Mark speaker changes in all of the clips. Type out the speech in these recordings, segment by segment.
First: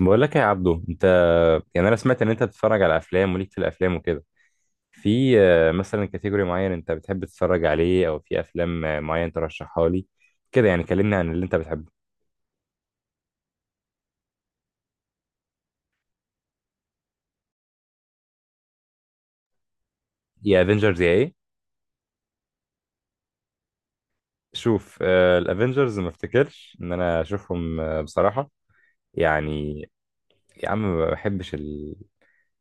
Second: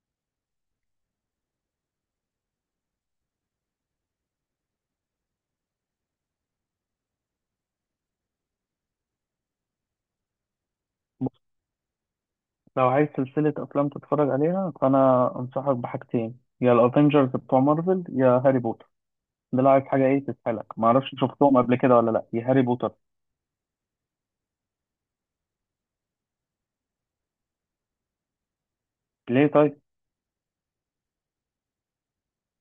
Speaker 1: بقول لك يا عبدو، انت يعني انا سمعت ان انت بتتفرج على افلام وليك في الافلام وكده. في مثلا كاتيجوري معين انت بتحب تتفرج عليه، او في افلام معين ترشحها لي كده. يعني كلمني عن اللي
Speaker 2: بص،
Speaker 1: انت بتحبه.
Speaker 2: لو عايز سلسلة أفلام تتفرج عليها فأنا أنصحك بحاجتين، يا الأفينجرز بتوع مارفل يا هاري بوتر. ده لو عايز حاجة. إيه
Speaker 1: يا
Speaker 2: تسحلك،
Speaker 1: افنجرز يا
Speaker 2: معرفش
Speaker 1: ايه؟
Speaker 2: شفتهم قبل كده ولا لأ، يا هاري بوتر.
Speaker 1: شوف، الافنجرز ما افتكرش ان انا اشوفهم بصراحة
Speaker 2: ليه
Speaker 1: يعني.
Speaker 2: طيب؟
Speaker 1: يا عم ما بحبش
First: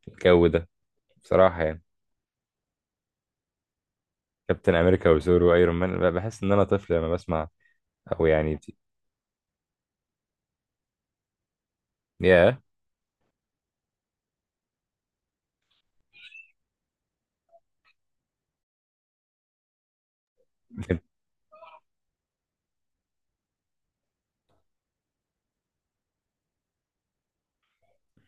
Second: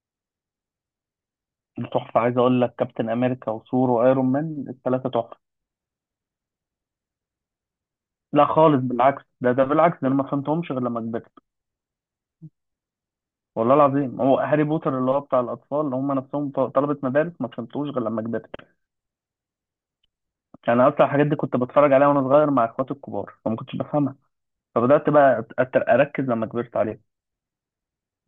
Speaker 1: الجو ده بصراحة يعني.
Speaker 2: دي تحفة، عايز أقول لك كابتن أمريكا وثور وأيرون مان
Speaker 1: كابتن امريكا
Speaker 2: التلاتة تحفة.
Speaker 1: وثور وايرون مان، بحس ان انا طفل لما بسمع، او
Speaker 2: لا
Speaker 1: يعني.
Speaker 2: خالص، بالعكس، ده بالعكس، ده أنا ما فهمتهمش غير لما كبرت.
Speaker 1: يا
Speaker 2: والله العظيم هو هاري بوتر اللي هو بتاع الأطفال اللي هم نفسهم طلبة مدارس ما فهمتوش غير لما كبرت. أنا
Speaker 1: yeah.
Speaker 2: أصلا الحاجات دي كنت بتفرج عليها وأنا صغير مع إخواتي الكبار فما كنتش بفهمها. فبدأت بقى أركز لما كبرت عليها.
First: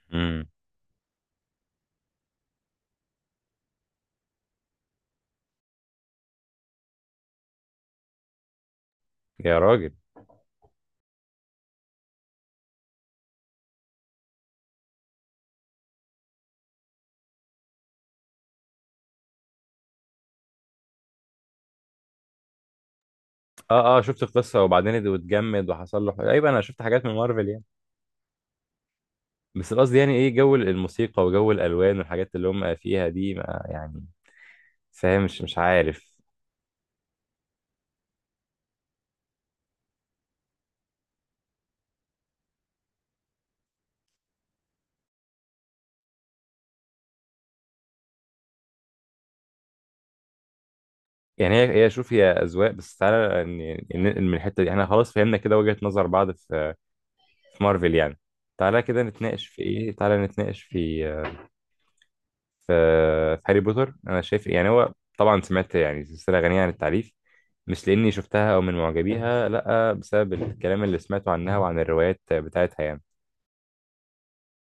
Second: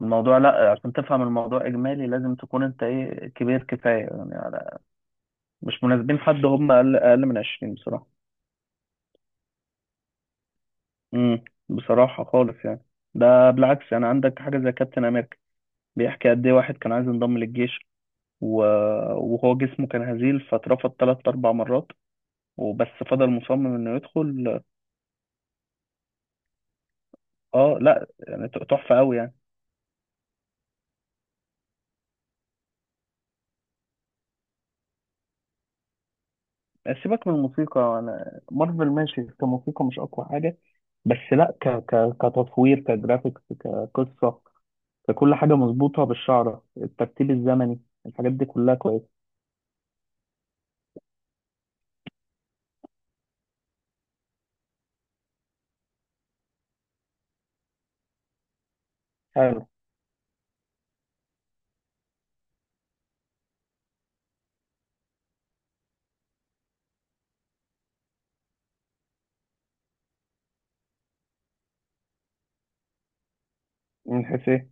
Speaker 2: الموضوع، لا عشان تفهم الموضوع اجمالي لازم تكون انت، ايه، كبير كفايه، يعني على، مش مناسبين حد هم اقل من 20 بصراحه.
Speaker 1: يا راجل.
Speaker 2: بصراحه خالص يعني. ده بالعكس، يعني عندك حاجه زي كابتن امريكا، بيحكي قد ايه واحد كان عايز ينضم للجيش و... وهو جسمه كان هزيل، فاترفض ثلاث اربع مرات وبس، فضل مصمم انه
Speaker 1: اه شفت
Speaker 2: يدخل.
Speaker 1: القصه وبعدين اتجمد وحصل له حاجة. ايوه انا شفت حاجات من مارفل يعني.
Speaker 2: اه لا يعني تحفه قوي يعني.
Speaker 1: بس قصدي يعني، ايه جو الموسيقى وجو الالوان والحاجات اللي هم فيها دي ما يعني فاهم، مش عارف.
Speaker 2: سيبك من الموسيقى، انا مارفل ماشي كموسيقى، مش اقوى حاجه، بس لا كتصوير، كجرافيكس، كقصه، فكل حاجة مظبوطة بالشعرة، الترتيب الزمني، الحاجات دي كلها كويسة.
Speaker 1: يعني هي شوف، هي اذواق بس. تعالى ننقل من الحته دي، احنا خلاص فهمنا كده وجهه نظر بعض في مارفل يعني. تعالى كده نتناقش في
Speaker 2: حلو.
Speaker 1: ايه، تعالى نتناقش في في هاري بوتر. انا شايف يعني، هو طبعا سمعت يعني سلسله غنيه عن التعريف، مش لاني شفتها او من معجبيها، لا بسبب الكلام اللي سمعته عنها وعن الروايات بتاعتها يعني.
Speaker 2: من حيث ايه؟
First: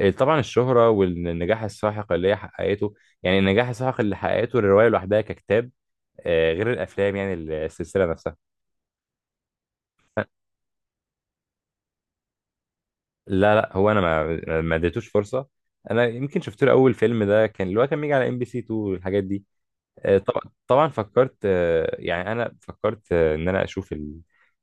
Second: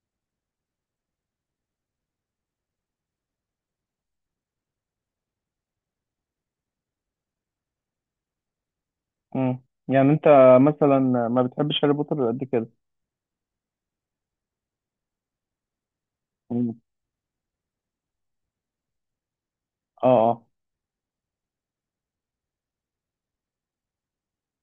Speaker 1: طبعا الشهره والنجاح الساحق اللي هي حققته. يعني النجاح الساحق اللي حققته الروايه لوحدها ككتاب، غير الافلام يعني، السلسله نفسها.
Speaker 2: مم. يعني انت مثلا ما بتحبش هاري بوتر قد كده؟
Speaker 1: لا، لا، هو انا ما اديتوش فرصه. انا يمكن شفت له
Speaker 2: مم.
Speaker 1: اول فيلم، ده كان اللي هو كان بيجي على ام بي سي 2 والحاجات دي.
Speaker 2: اه
Speaker 1: طبعا
Speaker 2: اه.
Speaker 1: طبعا فكرت، يعني انا فكرت، ان انا اشوف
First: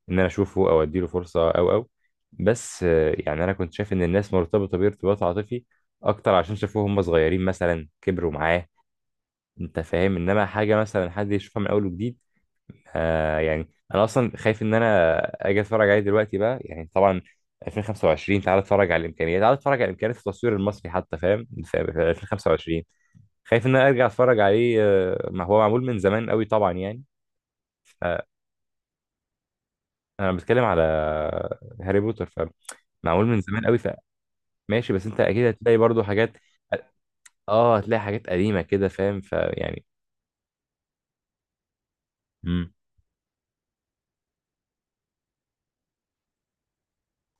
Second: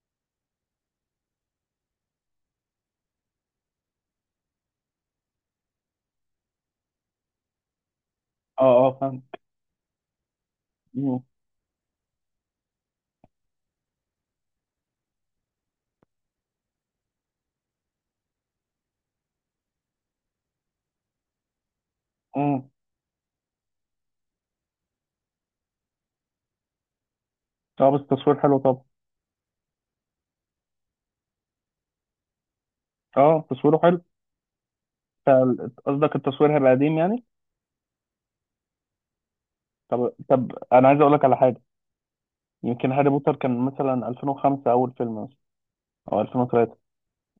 Speaker 1: ان انا اشوفه او اديله فرصه او. بس يعني انا كنت شايف ان الناس مرتبطه بيه ارتباط عاطفي اكتر عشان شافوه هم صغيرين مثلا كبروا
Speaker 2: اه
Speaker 1: معاه.
Speaker 2: اه فاهم.
Speaker 1: انت فاهم، انما حاجه مثلا
Speaker 2: مم.
Speaker 1: حد يشوفها من اول وجديد. يعني انا اصلا خايف ان انا اجي اتفرج عليه دلوقتي بقى، يعني طبعا 2025 تعال اتفرج على الامكانيات، تعال اتفرج على امكانيات التصوير المصري حتى، فاهم؟ في
Speaker 2: مم.
Speaker 1: 2025. خايف ان انا ارجع اتفرج عليه، ما هو معمول من زمان قوي طبعا يعني.
Speaker 2: اه بس
Speaker 1: فانا
Speaker 2: التصوير حلو طبعا.
Speaker 1: بتكلم على هاري بوتر، فمعمول من
Speaker 2: اه
Speaker 1: زمان
Speaker 2: تصويره
Speaker 1: قوي.
Speaker 2: حلو.
Speaker 1: فماشي، بس انت اكيد هتلاقي
Speaker 2: انت
Speaker 1: برضو
Speaker 2: قصدك
Speaker 1: حاجات.
Speaker 2: التصوير هيبقى قديم يعني؟
Speaker 1: اه هتلاقي حاجات قديمة كده، فاهم، فيعني.
Speaker 2: طب طب، انا عايز اقول لك على حاجة.
Speaker 1: مم.
Speaker 2: يمكن هاري بوتر كان مثلا 2005 اول فيلم، مثلا او 2003.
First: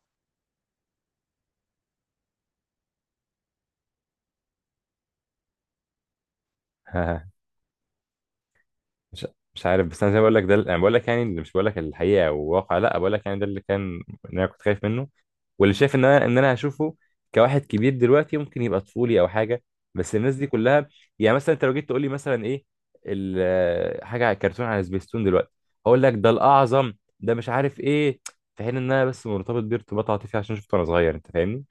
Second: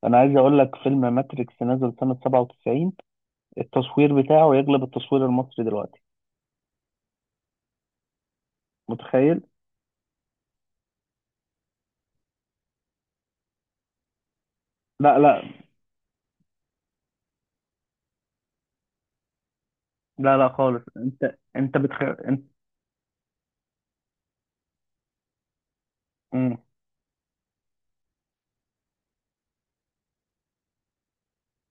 Speaker 2: انا عايز اقول لك فيلم ماتريكس نزل سنة 97، التصوير بتاعه يغلب التصوير المصري دلوقتي.
Speaker 1: مش
Speaker 2: متخيل؟
Speaker 1: مش عارف، بس انا زي ما بقول لك، ده انا بقول لك يعني، اللي مش بقول لك الحقيقه والواقع، لا بقول لك يعني ده اللي كان، ان انا كنت خايف منه.
Speaker 2: لا، لا
Speaker 1: واللي شايف ان انا هشوفه كواحد كبير دلوقتي ممكن يبقى طفولي او حاجه. بس الناس
Speaker 2: لا
Speaker 1: دي
Speaker 2: لا خالص،
Speaker 1: كلها. يعني مثلا انت لو جيت تقول لي مثلا
Speaker 2: انت.
Speaker 1: ايه، حاجه على كرتون على سبيستون دلوقتي، هقول لك ده
Speaker 2: مم.
Speaker 1: الاعظم، ده مش عارف ايه. في حين ان انا بس مرتبط بيه ارتباط عاطفي عشان شفته وانا صغير. انت فاهمني؟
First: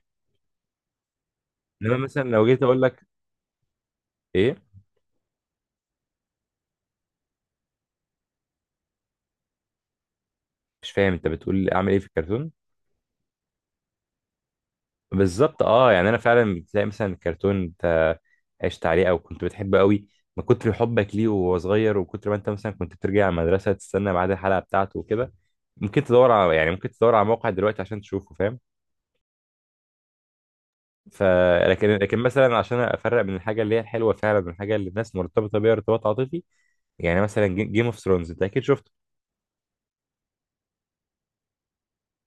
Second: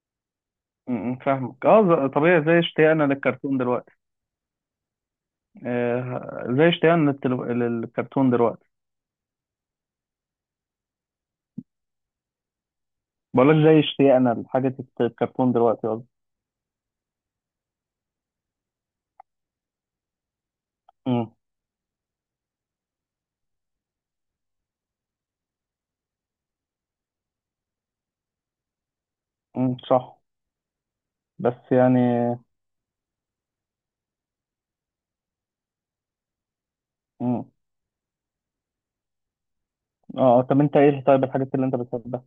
Speaker 2: مم. فاهمك اه.
Speaker 1: انما مثلا
Speaker 2: طبيعي،
Speaker 1: لو
Speaker 2: زي
Speaker 1: جيت اقول
Speaker 2: اشتياقنا
Speaker 1: لك
Speaker 2: للكرتون دلوقتي.
Speaker 1: ايه.
Speaker 2: آه، زي اشتياقنا للكرتون دلوقتي.
Speaker 1: مش فاهم، انت بتقول اعمل ايه في الكرتون؟
Speaker 2: بقولك زي اشتياقنا لحاجة الكرتون
Speaker 1: بالظبط
Speaker 2: دلوقتي
Speaker 1: اه،
Speaker 2: قصدي.
Speaker 1: يعني انا فعلا بتلاقي مثلا الكرتون انت عشت عليه او كنت بتحبه قوي من كتر حبك ليه
Speaker 2: مم.
Speaker 1: وهو صغير، وكتر ما انت مثلا كنت بترجع المدرسه تستنى ميعاد الحلقه بتاعته وكده، ممكن تدور على يعني ممكن تدور على موقع دلوقتي عشان تشوفه، فاهم؟
Speaker 2: مم. صح.
Speaker 1: ف،
Speaker 2: بس
Speaker 1: لكن
Speaker 2: يعني.
Speaker 1: مثلا عشان افرق بين الحاجه اللي هي الحلوه فعلا من الحاجه اللي الناس مرتبطه بيها ارتباط عاطفي، يعني مثلا
Speaker 2: مم.
Speaker 1: جيم اوف ثرونز انت اكيد شفته.
Speaker 2: اه طب انت ايه طيب الحاجات اللي انت بتحبها؟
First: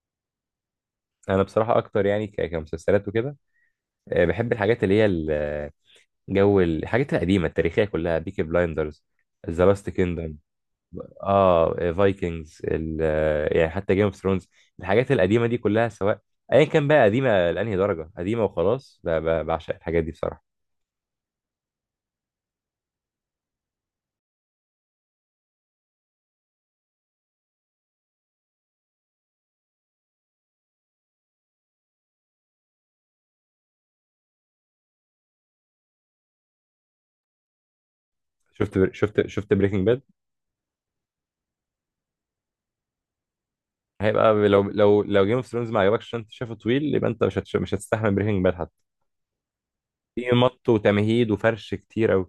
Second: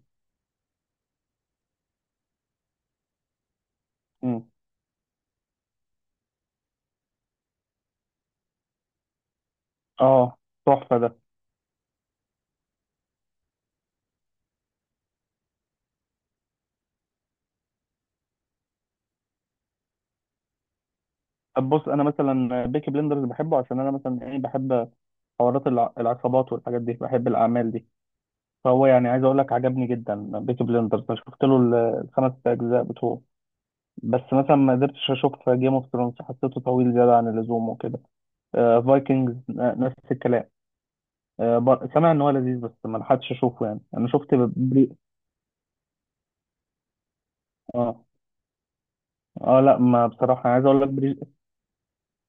Speaker 1: انا بصراحه اكتر يعني كمسلسلات وكده،
Speaker 2: مم.
Speaker 1: بحب الحاجات اللي هي جو الحاجات القديمه التاريخيه كلها: بيكي بلايندرز، ذا لاست كيندم،
Speaker 2: اه تحفة ده.
Speaker 1: اه فايكنجز، يعني حتى جيم اوف ثرونز، الحاجات القديمه دي كلها سواء ايا كان بقى قديمه لانهي درجه، قديمه وخلاص. بعشق الحاجات دي بصراحه.
Speaker 2: طب بص، انا مثلا بيكي بلندرز بحبه عشان انا مثلا، ايه، بحب حوارات العصابات والحاجات دي، بحب الاعمال دي. فهو يعني عايز اقول لك عجبني جدا بيكي بليندرز، انا شفت له الخمس اجزاء بتوعه. بس مثلا ما قدرتش اشوف جيم اوف ثرونز، حسيته طويل زياده عن اللزوم وكده.
Speaker 1: شفت شفت
Speaker 2: فايكنجز
Speaker 1: شفت بريكنج
Speaker 2: نفس
Speaker 1: باد؟
Speaker 2: الكلام، سامع ان هو لذيذ بس ما لحقتش اشوفه، يعني انا شفت
Speaker 1: هيبقى لو لو جيم اوف ثرونز ما عجبكش عشان انت شايفه طويل، يبقى انت مش
Speaker 2: اه
Speaker 1: هتستحمل بريكنج باد حتى،
Speaker 2: اه. لا ما
Speaker 1: في
Speaker 2: بصراحه، عايز
Speaker 1: مط
Speaker 2: اقول لك
Speaker 1: وتمهيد وفرش كتير قوي.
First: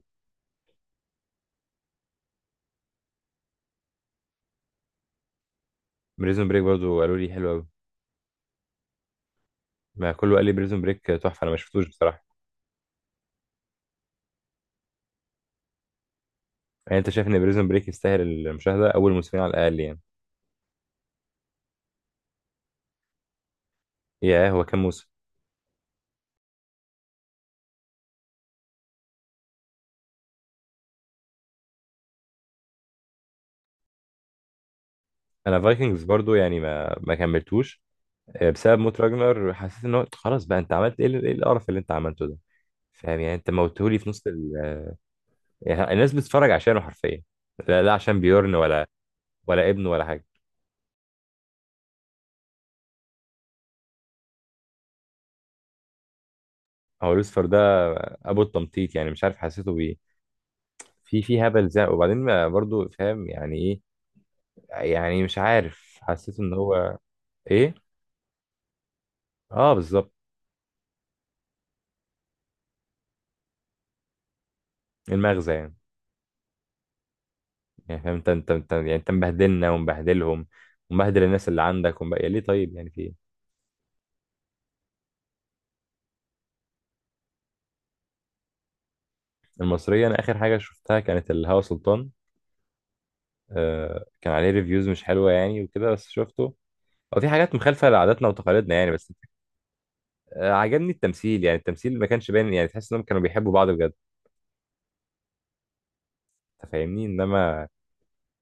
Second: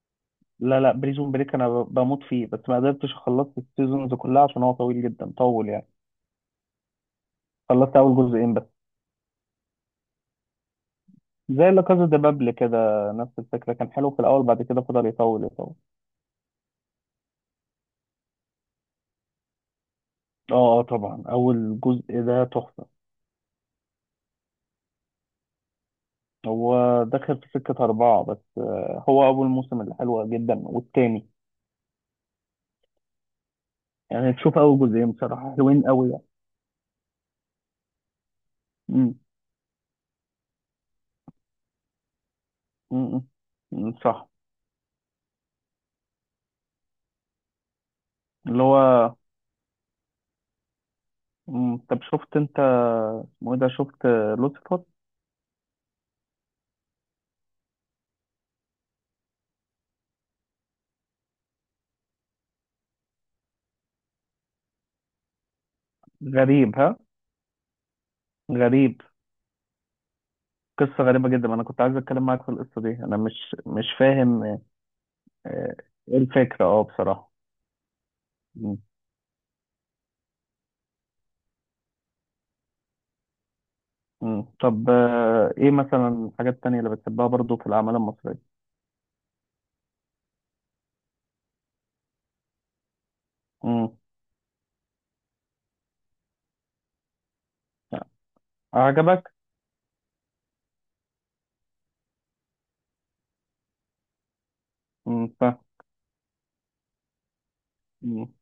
Speaker 2: لا لا، بريزون بريك انا بموت فيه، بس ما قدرتش خلصت السيزونز كلها عشان هو طويل جدا، طول يعني.
Speaker 1: بريزون بريك برضو قالوا لي حلو قوي.
Speaker 2: خلصت اول جزئين بس.
Speaker 1: ما كله قال لي بريزون بريك تحفه، انا ما
Speaker 2: زي لا
Speaker 1: شفتوش
Speaker 2: كازا دي
Speaker 1: بصراحه.
Speaker 2: بابل كده، نفس الفكره، كان حلو في الاول بعد كده فضل يطول يطول.
Speaker 1: يعني انت شايف ان بريزون بريك يستاهل المشاهده اول موسمين على الاقل يعني؟
Speaker 2: اه آه، طبعا اول جزء ده تحفه.
Speaker 1: ياه، هو كام موسم؟
Speaker 2: هو دخل في سكه اربعه بس، آه، هو اول موسم اللي حلوه جدا والتاني، يعني تشوف اول جزئين بصراحه
Speaker 1: انا
Speaker 2: حلوين
Speaker 1: فايكنجز
Speaker 2: قوي يعني.
Speaker 1: برضو يعني ما كملتوش، بسبب موت
Speaker 2: مم.
Speaker 1: راجنر. حسيت ان هو خلاص بقى، انت عملت ايه إيه القرف اللي انت عملته ده؟ فاهم؟
Speaker 2: مم.
Speaker 1: يعني انت
Speaker 2: مم.
Speaker 1: موتهولي في نص
Speaker 2: صح.
Speaker 1: يعني الناس بتتفرج عشانه حرفيا، لا، لا، عشان بيورن،
Speaker 2: اللي
Speaker 1: ولا
Speaker 2: هو.
Speaker 1: ولا ابنه ولا حاجه.
Speaker 2: مم. طب شفت انت، اسمه ايه ده، شفت لوسيفر؟
Speaker 1: هو لوسفر ده ابو التمطيط، يعني مش عارف حسيته بايه، في هبل زي وبعدين، ما برضو فاهم يعني ايه. يعني مش عارف، حسيت ان
Speaker 2: غريب
Speaker 1: هو
Speaker 2: ها؟
Speaker 1: ايه.
Speaker 2: غريب.
Speaker 1: اه بالظبط.
Speaker 2: قصه غريبه جدا، انا كنت عايز اتكلم معاك في القصه دي، انا مش فاهم.
Speaker 1: المغزى يعني.
Speaker 2: آه، ايه الفكره، اه بصراحه.
Speaker 1: يعني فاهم؟ انت
Speaker 2: مم.
Speaker 1: يعني انت مبهدلنا ومبهدلهم ومبهدل الناس اللي عندك يا، ليه طيب؟ يعني في ايه؟
Speaker 2: مم. طب آه، ايه مثلا الحاجات التانية اللي بتحبها برضو في الاعمال المصريه؟
Speaker 1: المصرية، انا اخر حاجة شفتها كانت الهوى سلطان.
Speaker 2: امم
Speaker 1: كان عليه ريفيوز مش حلوة يعني وكده، بس شفته. هو في حاجات مخالفة لعاداتنا وتقاليدنا يعني، بس.
Speaker 2: عجبك؟
Speaker 1: عجبني التمثيل، يعني التمثيل ما كانش باين، يعني تحس انهم كانوا بيحبوا بعض بجد.
Speaker 2: امم ف...
Speaker 1: انت فاهمني؟ انما
Speaker 2: امم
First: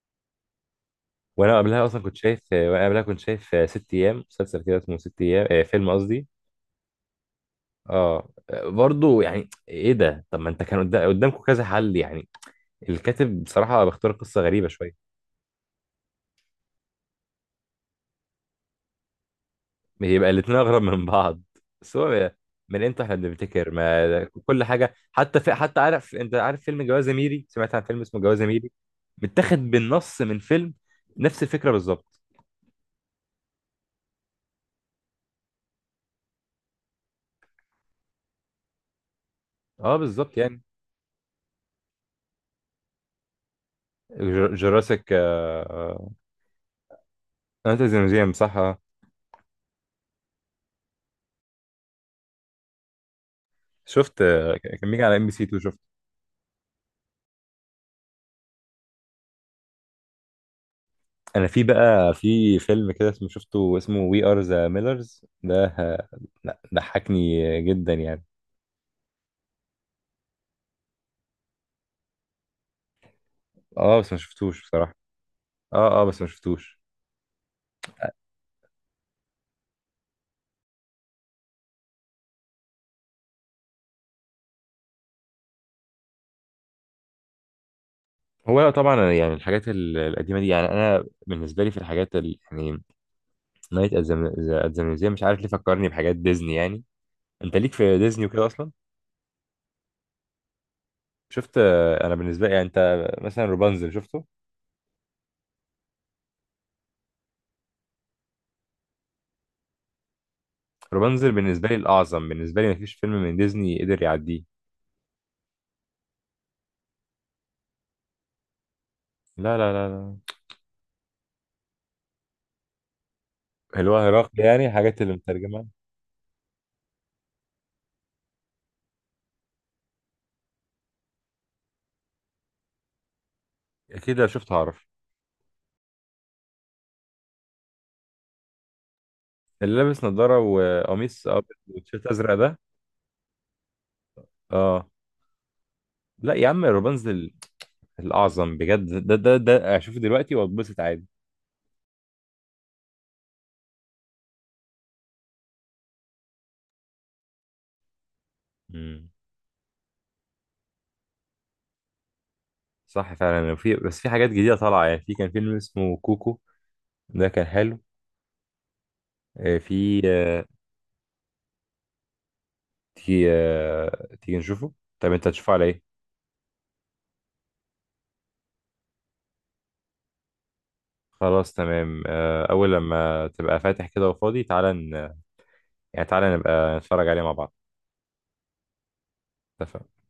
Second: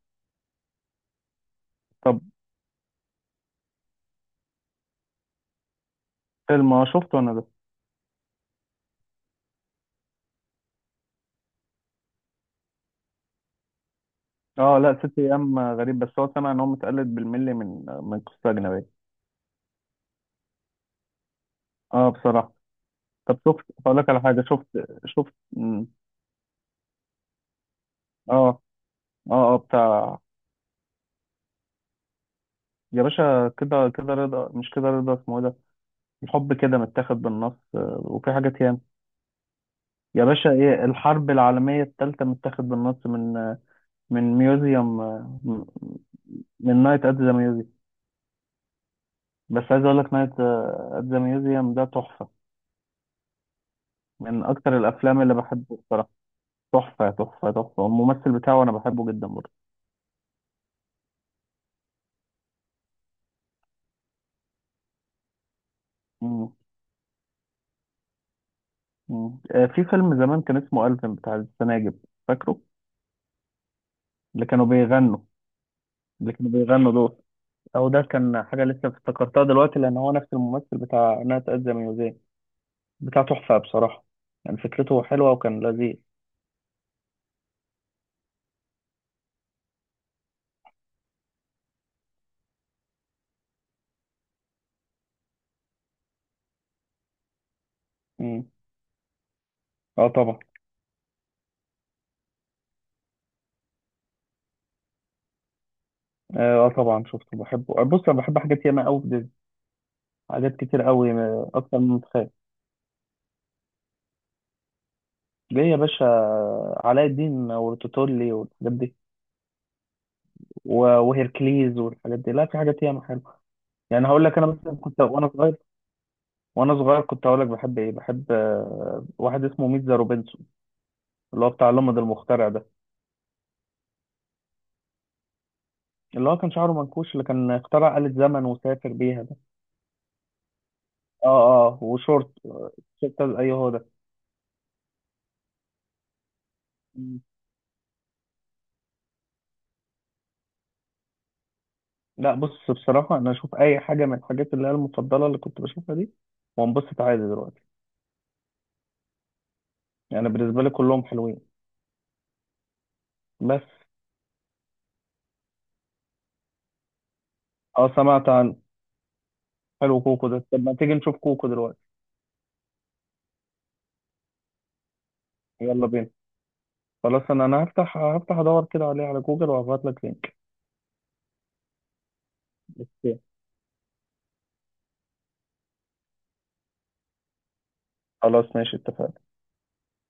Speaker 1: وانا قبلها اصلا كنت
Speaker 2: طب،
Speaker 1: شايف، وانا قبلها كنت شايف آه، ست ايام. مسلسل كده اسمه ست ايام، فيلم قصدي.
Speaker 2: فيلم شفته انا ده.
Speaker 1: اه برضه، يعني ايه ده؟ طب ما انت كان قدامكم كذا حل يعني. الكاتب بصراحة بيختار قصة غريبة
Speaker 2: اه لا، ست
Speaker 1: شوية.
Speaker 2: ايام غريب، بس هو سمع ان هو متقلد بالملي من قصه اجنبيه،
Speaker 1: بيبقى الاتنين أغرب من بعض. بس
Speaker 2: اه
Speaker 1: هو،
Speaker 2: بصراحه.
Speaker 1: من امتى احنا
Speaker 2: طب شفت،
Speaker 1: بنفتكر؟
Speaker 2: هقول لك على
Speaker 1: ما
Speaker 2: حاجه،
Speaker 1: كل
Speaker 2: شفت
Speaker 1: حاجة،
Speaker 2: شفت
Speaker 1: حتى في، حتى عارف، انت عارف فيلم جواز ميري؟ سمعت عن فيلم اسمه جواز
Speaker 2: اه
Speaker 1: ميري،
Speaker 2: اه اه
Speaker 1: متاخد
Speaker 2: بتاع.
Speaker 1: بالنص من فيلم، نفس الفكرة بالظبط.
Speaker 2: يا باشا كده كده رضا، مش كده رضا، اسمه إيه ده؟ الحب كده، متاخد بالنص آه، وفي حاجات ياما.
Speaker 1: اه
Speaker 2: يا
Speaker 1: بالظبط
Speaker 2: باشا،
Speaker 1: يعني،
Speaker 2: ايه الحرب العالميه الثالثه متاخد بالنص من ميوزيوم،
Speaker 1: جوراسيك.
Speaker 2: من نايت ات ذا.
Speaker 1: انت ميوزيوم صح. آه.
Speaker 2: بس عايز اقول لك نايت ات ذا ميوزيوم ده تحفه،
Speaker 1: شفت،
Speaker 2: من اكتر
Speaker 1: كان بيجي على
Speaker 2: الافلام
Speaker 1: ام بي
Speaker 2: اللي
Speaker 1: سي 2،
Speaker 2: بحبه
Speaker 1: شفت.
Speaker 2: بصراحه، تحفه تحفه تحفه، الممثل بتاعه انا بحبه جدا برضه.
Speaker 1: انا في بقى في فيلم كده اسمه، شفته اسمه وي ار ذا ميلرز ده،
Speaker 2: مم.
Speaker 1: لا، ضحكني جدا يعني.
Speaker 2: مم. آه، في فيلم زمان كان اسمه ألفين بتاع السناجب، فاكره؟
Speaker 1: اه بس ما
Speaker 2: اللي
Speaker 1: شفتوش
Speaker 2: كانوا
Speaker 1: بصراحة.
Speaker 2: بيغنوا
Speaker 1: اه بس ما
Speaker 2: اللي كانوا
Speaker 1: شفتوش.
Speaker 2: بيغنوا دول. او ده كان حاجه لسه افتكرتها دلوقتي لان هو نفس الممثل بتاع نايت ات ذا ميوزيوم بتاع، تحفه بصراحه، يعني فكرته حلوه وكان لذيذ.
Speaker 1: هو أنا طبعا يعني الحاجات القديمه دي، يعني انا بالنسبه لي في الحاجات يعني نايت ات ذا ميوزيوم مش عارف ليه فكرني بحاجات ديزني يعني. انت ليك في ديزني وكده
Speaker 2: مم.
Speaker 1: اصلا.
Speaker 2: اه طبعا.
Speaker 1: شفت؟ انا بالنسبه لي يعني، انت مثلا روبانزل شفته؟
Speaker 2: اه آه طبعا شفته بحبه، آه، بص انا بحب حاجات ياما قوي في ديزني، حاجات كتير قوي،
Speaker 1: روبانزل
Speaker 2: آه،
Speaker 1: بالنسبه لي
Speaker 2: اكتر من
Speaker 1: الاعظم،
Speaker 2: متخيل.
Speaker 1: بالنسبه لي ما فيش فيلم من ديزني قدر يعديه.
Speaker 2: ليه يا باشا؟ علاء الدين وتوتولي والحاجات دي،
Speaker 1: لا، لا، لا، لا،
Speaker 2: وهيركليز والحاجات دي، لا في حاجات ياما حلوه.
Speaker 1: اللي هو
Speaker 2: يعني هقول
Speaker 1: هيراقي
Speaker 2: لك انا
Speaker 1: يعني،
Speaker 2: مثلا
Speaker 1: الحاجات
Speaker 2: كنت
Speaker 1: اللي
Speaker 2: وانا صغير،
Speaker 1: مترجمه.
Speaker 2: كنت هقول لك بحب ايه، بحب آه، واحد اسمه ميتزا روبنسون، اللي هو بتاع لمض المخترع ده،
Speaker 1: اكيد لو شفته هعرف،
Speaker 2: اللي هو كان شعره منكوش، اللي كان اخترع آلة زمن وسافر بيها ده.
Speaker 1: اللي لابس نظاره وقميص
Speaker 2: اه
Speaker 1: ابيض
Speaker 2: اه
Speaker 1: وتيشيرت
Speaker 2: وشورت،
Speaker 1: ازرق ده.
Speaker 2: اي هو ده.
Speaker 1: اه لا يا عم،
Speaker 2: مم.
Speaker 1: روبانزل الأعظم بجد، ده أشوفه دلوقتي وأتبسط عادي.
Speaker 2: لا بص بصراحه، انا اشوف اي حاجه من الحاجات اللي هي المفضله اللي كنت بشوفها دي وانبسط عادي دلوقتي،
Speaker 1: امم.
Speaker 2: يعني بالنسبه لي كلهم حلوين.
Speaker 1: صح فعلا.
Speaker 2: بس.
Speaker 1: وفي، بس في حاجات جديدة طالعة يعني، في كان فيلم اسمه كوكو ده كان حلو.
Speaker 2: اه سمعت عن.
Speaker 1: آه، في
Speaker 2: حلو كوكو
Speaker 1: آه،
Speaker 2: ده، طب ما تيجي نشوف كوكو دلوقتي؟
Speaker 1: تيجي نشوفه. طب أنت هتشوفه على
Speaker 2: يلا
Speaker 1: إيه؟
Speaker 2: بينا، خلاص انا هفتح ادور كده عليه على جوجل وهبعت لك لينك.
Speaker 1: خلاص تمام. أول
Speaker 2: اوكي
Speaker 1: لما تبقى فاتح كده وفاضي، تعالى يعني تعالى نبقى نتفرج عليه مع بعض.
Speaker 2: خلاص، ماشي، اتفقنا.
Speaker 1: اتفقنا.